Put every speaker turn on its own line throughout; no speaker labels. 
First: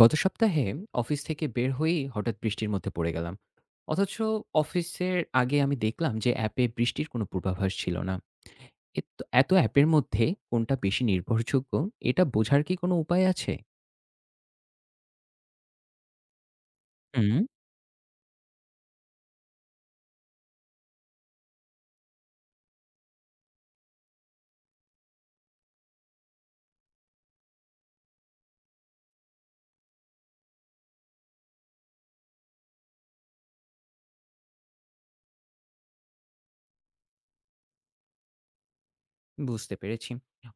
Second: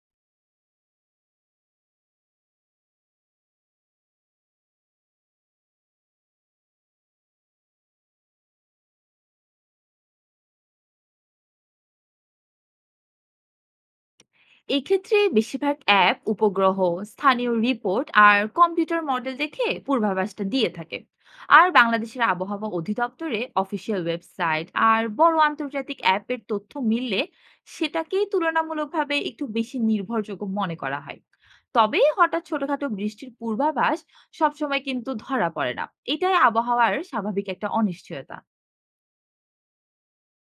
গত সপ্তাহে অফিস থেকে বের হয়েই হঠাৎ বৃষ্টির মধ্যে পড়ে গেলাম। অথচ অফিসের আগে আমি দেখলাম যে অ্যাপে বৃষ্টির কোনো পূর্বাভাস ছিল না। এত এত অ্যাপের মধ্যে কোনটা বেশি নির্ভরযোগ্য, এটা বোঝার কি কোনো উপায় আছে?
এক্ষেত্রে বেশিরভাগ অ্যাপ উপগ্রহ,
হুম,
স্থানীয় রিপোর্ট আর কম্পিউটার মডেল দেখে পূর্বাভাসটা দিয়ে থাকে। আর বাংলাদেশের আবহাওয়া অধিদপ্তরে অফিসিয়াল ওয়েবসাইট আর বড় আন্তর্জাতিক অ্যাপের তথ্য মিললে সেটাকেই তুলনামূলকভাবে একটু বেশি নির্ভরযোগ্য মনে করা হয়। তবে হঠাৎ ছোটখাটো বৃষ্টির পূর্বাভাস সবসময় কিন্তু ধরা পড়ে না। এটাই আবহাওয়ার স্বাভাবিক একটা অনিশ্চয়তা।
বুঝতে পেরেছি।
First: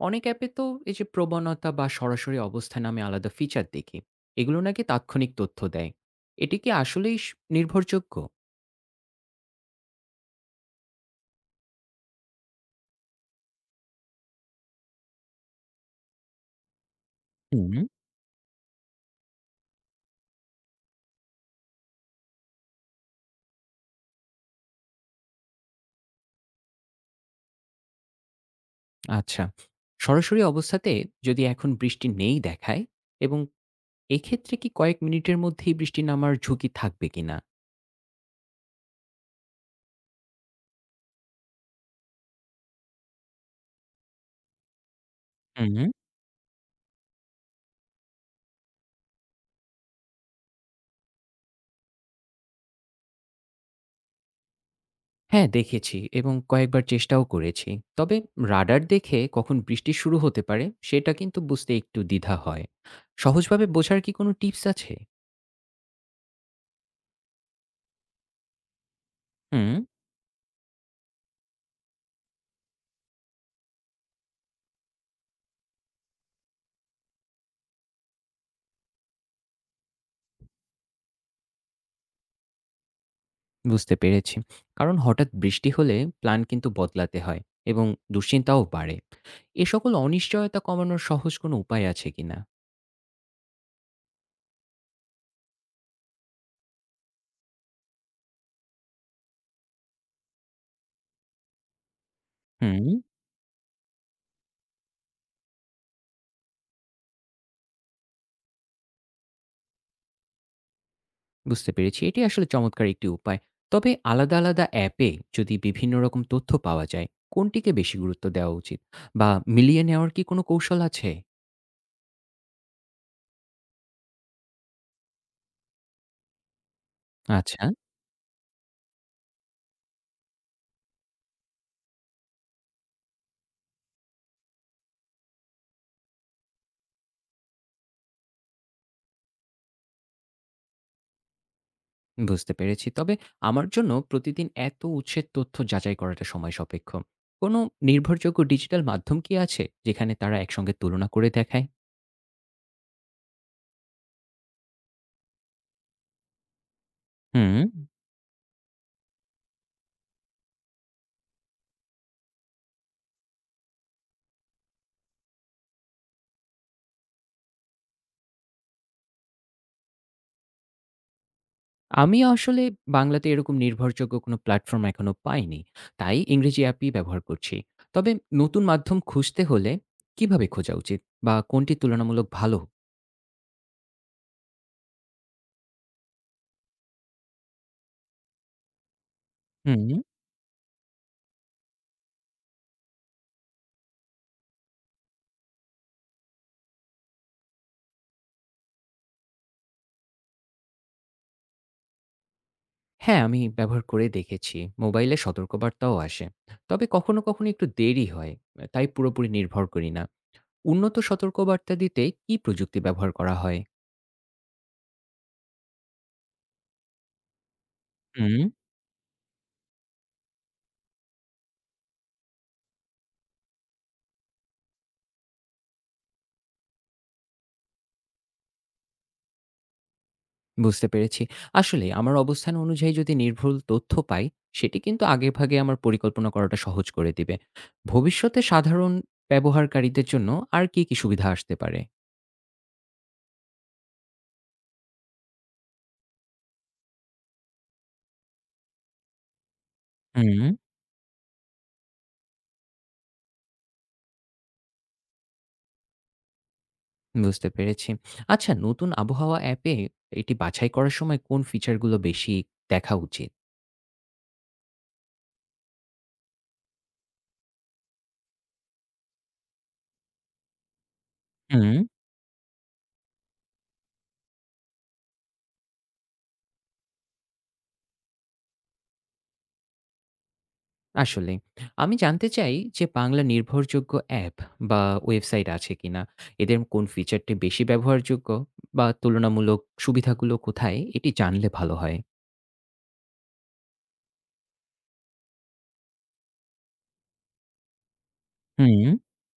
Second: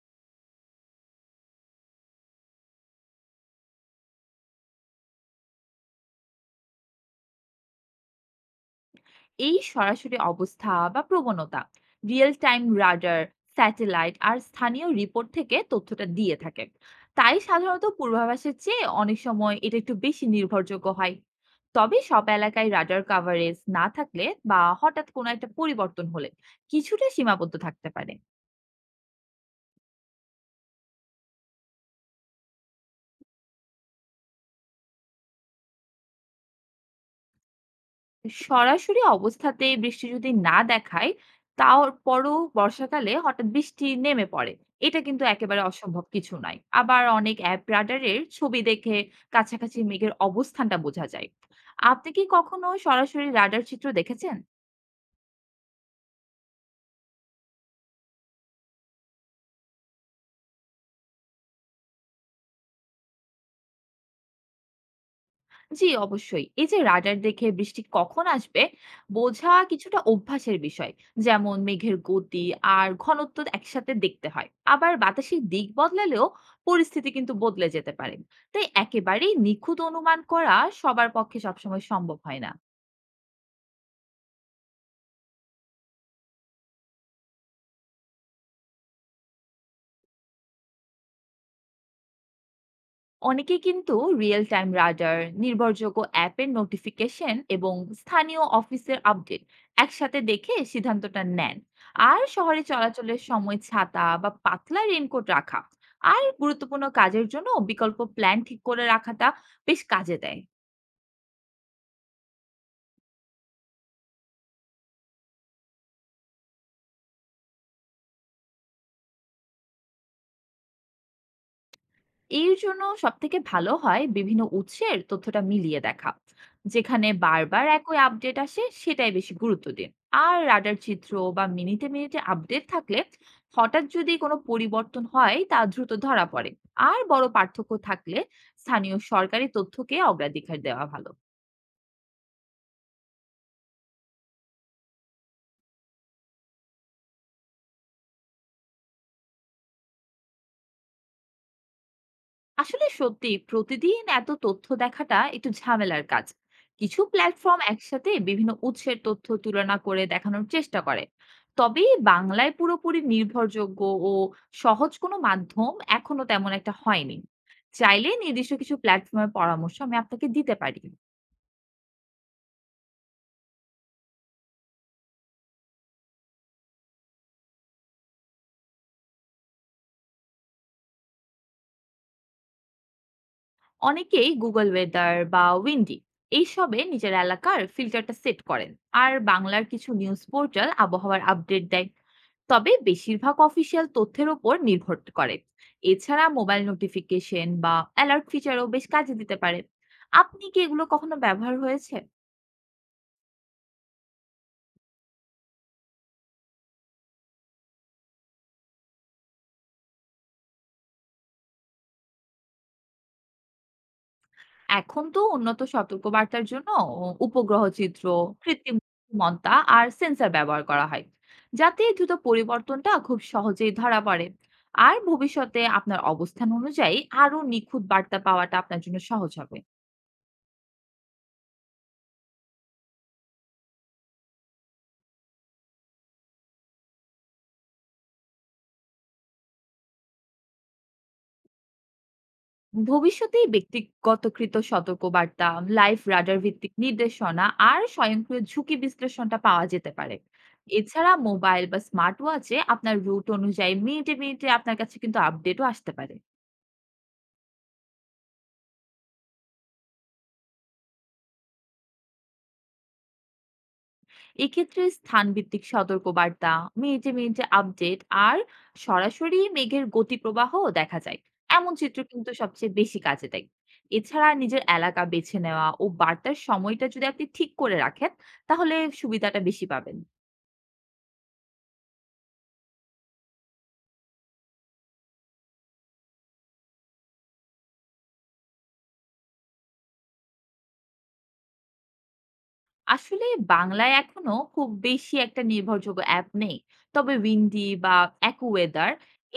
অনেক অ্যাপে তো এই যে প্রবণতা বা সরাসরি অবস্থা নামে আলাদা ফিচার দেখি, এগুলো নাকি তাৎক্ষণিক তথ্য দেয়। এটি কি আসলেই নির্ভরযোগ্য?
এই সরাসরি অবস্থা বা প্রবণতা রিয়েল টাইম রাডার, স্যাটেলাইট আর স্থানীয় রিপোর্ট থেকে তথ্যটা দিয়ে থাকে। তাই
হুম।
সাধারণত পূর্বাভাসের চেয়ে অনেক সময় এটা একটু বেশি নির্ভরযোগ্য হয়। তবে সব এলাকায় রাডার কাভারেজ না থাকলে বা হঠাৎ কোনো একটা পরিবর্তন হলে কিছুটা সীমাবদ্ধ থাকতে পারে।
আচ্ছা, সরাসরি অবস্থাতে যদি এখন বৃষ্টি নেই দেখায়, এবং এক্ষেত্রে কি কয়েক মিনিটের মধ্যেই বৃষ্টি নামার ঝুঁকি থাকবে কিনা?
সরাসরি অবস্থাতে বৃষ্টি যদি না দেখায়, তারপরও বর্ষাকালে হঠাৎ বৃষ্টি নেমে পড়ে। এটা কিন্তু একেবারে
হুম।
অসম্ভব কিছু নয়। আবার অনেক অ্যাপ রাডারের ছবি দেখে কাছাকাছি মেঘের অবস্থানটা বোঝা যায়। আপনি কি কখনো সরাসরি রাডার চিত্র দেখেছেন?
হ্যাঁ, দেখেছি এবং কয়েকবার চেষ্টাও করেছি। তবে রাডার দেখে কখন বৃষ্টি শুরু হতে পারে সেটা কিন্তু বুঝতে একটু দ্বিধা হয়। সহজভাবে বোঝার কি কোনো টিপস আছে?
জি, অবশ্যই। এই যে রাডার দেখে বৃষ্টি কখন আসবে বোঝা
হুম।
কিছুটা অভ্যাসের বিষয়। যেমন মেঘের গতি আর ঘনত্ব একসাথে দেখতে হয়। আবার বাতাসের দিক বদলালেও পরিস্থিতি কিন্তু বদলে যেতে পারে। তাই একেবারেই নিখুঁত অনুমান করা সবার পক্ষে সবসময় সম্ভব হয় না।
বুঝতে পেরেছি। কারণ হঠাৎ বৃষ্টি হলে প্ল্যান কিন্তু বদলাতে হয়, এবং দুশ্চিন্তাও বাড়ে। এ সকল অনিশ্চয়তা কমানোর সহজ কোনো উপায় আছে কিনা?
অনেকেই কিন্তু রিয়েল টাইম রাডার, নির্ভরযোগ্য অ্যাপের নোটিফিকেশন এবং স্থানীয় অফিসের আপডেট একসাথে দেখে সিদ্ধান্তটা নেন। আর শহরে
হুম।
চলাচলের সময় ছাতা বা পাতলা রেনকোট রাখা আর গুরুত্বপূর্ণ কাজের জন্য বিকল্প প্ল্যান ঠিক করে রাখাটা বেশ কাজে দেয়।
বুঝতে পেরেছি। এটি আসলে চমৎকার একটি উপায়। তবে আলাদা, আলাদা অ্যাপে যদি বিভিন্ন রকম তথ্য পাওয়া যায়, কোনটিকে বেশি গুরুত্ব দেওয়া উচিত? বা মিলিয়ে নেওয়ার কি কোনো কৌশল আছে?
এর জন্য সবথেকে ভালো হয় বিভিন্ন উৎসের তথ্যটা মিলিয়ে দেখা। যেখানে বারবার
আচ্ছা,
একই আপডেট আসে সেটাই বেশি গুরুত্ব দিন। আর রাডার চিত্র বা মিনিটে মিনিটে আপডেট থাকলে হঠাৎ যদি কোনো পরিবর্তন হয় তা দ্রুত ধরা পড়ে। আর বড় পার্থক্য থাকলে স্থানীয় সরকারি তথ্যকে অগ্রাধিকার দেওয়া ভালো।
বুঝতে পেরেছি। তবে আমার জন্য প্রতিদিন এত উৎসের তথ্য যাচাই করাটা সময় সাপেক্ষ। কোনো নির্ভরযোগ্য ডিজিটাল মাধ্যম কি আছে, যেখানে তারা একসঙ্গে তুলনা করে দেখায়?
আসলে সত্যি প্রতিদিন এত তথ্য দেখাটা একটু ঝামেলার কাজ। কিছু
হুম।
প্ল্যাটফর্ম একসাথে বিভিন্ন উৎসের তথ্য তুলনা করে দেখানোর চেষ্টা করে। তবে বাংলায় পুরোপুরি নির্ভরযোগ্য ও সহজ কোনো মাধ্যম এখনো তেমন একটা হয়নি। চাইলে নির্দিষ্ট কিছু প্ল্যাটফর্মের পরামর্শ আমি আপনাকে দিতে পারি।
আমি আসলে বাংলাতে এরকম নির্ভরযোগ্য কোনো প্ল্যাটফর্ম এখনো পাইনি। তাই ইংরেজি অ্যাপই ব্যবহার করছি। তবে নতুন মাধ্যম খুঁজতে হলে কিভাবে খোঁজা উচিত, বা কোনটি তুলনামূলক ভালো?
অনেকেই গুগল ওয়েদার বা উইন্ডি এইসবে নিজের এলাকার ফিল্টারটা সেট করেন। আর বাংলার
হুম।
কিছু নিউজ পোর্টাল আবহাওয়ার আপডেট দেয়। তবে বেশিরভাগ অফিসিয়াল তথ্যের ওপর নির্ভর করে। এছাড়া মোবাইল নোটিফিকেশন বা অ্যালার্ট ফিচারও বেশ কাজে দিতে পারে। আপনি কি এগুলো কখনো ব্যবহার হয়েছে?
হ্যাঁ, আমি ব্যবহার করে দেখেছি। মোবাইলে সতর্কবার্তাও আসে। তবে কখনো, কখনো একটু দেরি হয়। তাই পুরোপুরি নির্ভর করি না। উন্নত সতর্কবার্তা দিতে কি প্রযুক্তি ব্যবহার করা হয়?
এখন তো উন্নত সতর্কবার্তার জন্য উপগ্রহ চিত্র,
হুম।
কৃত্রিম বুদ্ধিমত্তা আর সেন্সর ব্যবহার করা হয়, যাতে এই দ্রুত পরিবর্তনটা খুব সহজেই ধরা পড়ে। আর ভবিষ্যতে আপনার অবস্থান অনুযায়ী আরো নিখুঁত বার্তা পাওয়াটা আপনার জন্য সহজ হবে।
বুঝতে পেরেছি। আসলে আমার অবস্থান অনুযায়ী যদি নির্ভুল তথ্য পাই, সেটি কিন্তু আগেভাগে আমার পরিকল্পনা করাটা সহজ করে দিবে। ভবিষ্যতে সাধারণ ব্যবহারকারীদের জন্য আর কি, কি সুবিধা আসতে পারে?
ভবিষ্যতে ব্যক্তিগতকৃত সতর্কবার্তা, লাইফ রাডার ভিত্তিক নির্দেশনা আর স্বয়ংক্রিয় ঝুঁকি বিশ্লেষণটা পাওয়া যেতে পারে।
হুম,
এছাড়া মোবাইল বা স্মার্ট ওয়াচে আপনার রুট অনুযায়ী মিনিটে মিনিটে আপনার কাছে কিন্তু আপডেটও আসতে পারে।
বুঝতে পেরেছি। আচ্ছা, নতুন আবহাওয়া অ্যাপে এটি বাছাই করার সময় কোন ফিচারগুলো বেশি দেখা উচিত?
এক্ষেত্রে স্থানভিত্তিক সতর্কবার্তা, মিনিটে মিনিটে আপডেট আর সরাসরি মেঘের গতিপ্রবাহ দেখা যায় এমন
হুম।
চিত্র কিন্তু সবচেয়ে বেশি কাজে দেয়। এছাড়া নিজের এলাকা বেছে নেওয়া ও বার্তার সময়টা যদি আপনি ঠিক করে রাখেন, তাহলে সুবিধাটা বেশি পাবেন।
আসলেই। আমি জানতে চাই যে বাংলা নির্ভরযোগ্য অ্যাপ বা ওয়েবসাইট আছে কিনা? এদের কোন ফিচারটি বেশি ব্যবহারযোগ্য, বা তুলনামূলক সুবিধাগুলো কোথায়? এটি জানলে ভালো হয়।
আসলে বাংলায় এখনো খুব বেশি একটা নির্ভরযোগ্য অ্যাপ নেই। তবে উইন্ডি বা
হুম,
অ্যাকুওয়েদার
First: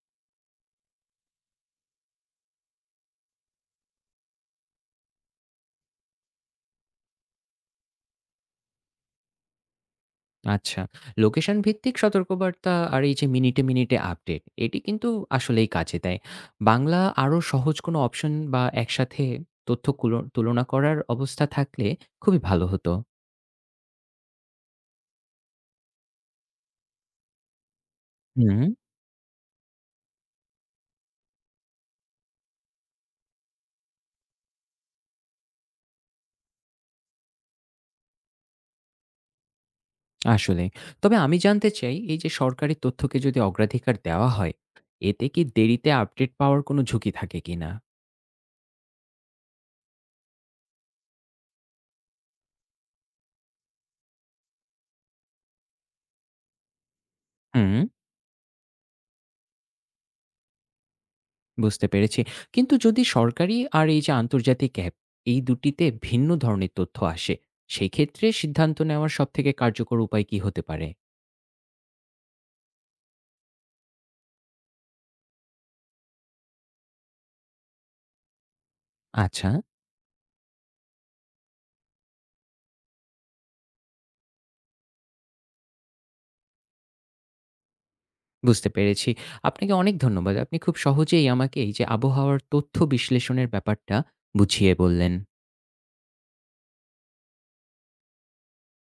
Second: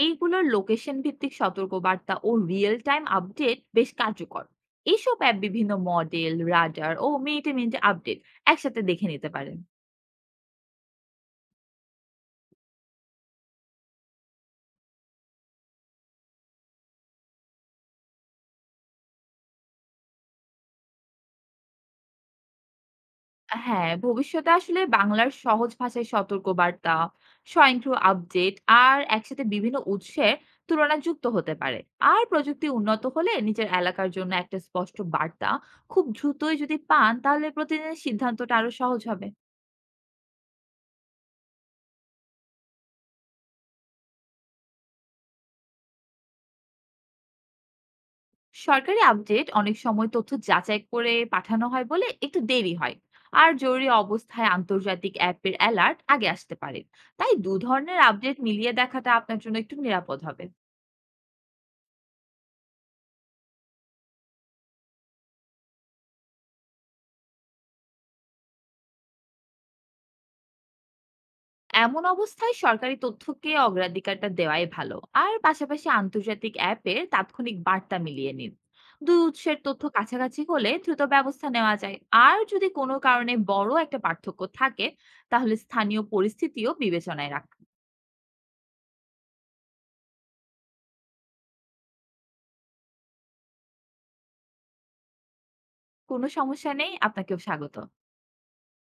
এইগুলোর লোকেশন ভিত্তিক সতর্কবার্তা ও রিয়েল টাইম আপডেট বেশ কার্যকর। এইসব অ্যাপ বিভিন্ন মডেল রাডার ও মিনিটে মিনিটে আপডেট একসাথে দেখে নিতে পারেন।
আচ্ছা। লোকেশন ভিত্তিক সতর্কবার্তা আর এই যে মিনিটে, মিনিটে আপডেট, এটি কিন্তু আসলেই কাজে দেয়। বাংলা আরও সহজ কোনো অপশন বা একসাথে তথ্য কুলো তুলনা করার অবস্থা থাকলে খুবই ভালো হতো।
হ্যাঁ, ভবিষ্যতে আসলে বাংলার সহজ ভাষায় সতর্কবার্তা, স্বয়ংক্রিয় আপডেট
হুম।
আর একসাথে বিভিন্ন উৎসের তুলনা যুক্ত হতে পারে। আর প্রযুক্তি উন্নত হলে নিজের এলাকার জন্য একটা স্পষ্ট বার্তা খুব দ্রুতই যদি পান তাহলে প্রতিদিনের সিদ্ধান্তটা আরো সহজ হবে।
আসলেই। তবে আমি জানতে চাই, এই যে সরকারি তথ্যকে যদি অগ্রাধিকার দেওয়া হয়, এতে কি দেরিতে আপডেট পাওয়ার কোনো ঝুঁকি থাকে কিনা?
সরকারি আপডেট অনেক সময় তথ্য যাচাই করে পাঠানো হয় বলে একটু দেরি হয়। আর জরুরি অবস্থায় আন্তর্জাতিক অ্যাপের অ্যালার্ট আগে আসতে পারে। তাই দু
হুম,
ধরনের আপডেট মিলিয়ে দেখাটা আপনার জন্য একটু নিরাপদ হবে।
বুঝতে পেরেছি। কিন্তু যদি সরকারি আর এই যে আন্তর্জাতিক অ্যাপ, এই দুটিতে ভিন্ন ধরনের তথ্য আসে, সেক্ষেত্রে সিদ্ধান্ত নেওয়ার সবথেকে কার্যকর উপায় কি হতে পারে?
এমন অবস্থায় সরকারি তথ্যকে অগ্রাধিকারটা দেওয়াই ভালো। আর পাশাপাশি আন্তর্জাতিক অ্যাপের তাৎক্ষণিক বার্তা মিলিয়ে নিন। দুই
আচ্ছা,
উৎসের তথ্য কাছাকাছি হলে দ্রুত ব্যবস্থা নেওয়া যায়। আর যদি কোনো কারণে বড় একটা পার্থক্য থাকে, তাহলে স্থানীয় পরিস্থিতিও বিবেচনায় রাখুন।
বুঝতে পেরেছি। আপনাকে অনেক ধন্যবাদ। আপনি খুব সহজেই আমাকে এই যে আবহাওয়ার তথ্য বিশ্লেষণের ব্যাপারটা বুঝিয়ে বললেন।
কোনো সমস্যা নেই, আপনাকেও স্বাগত।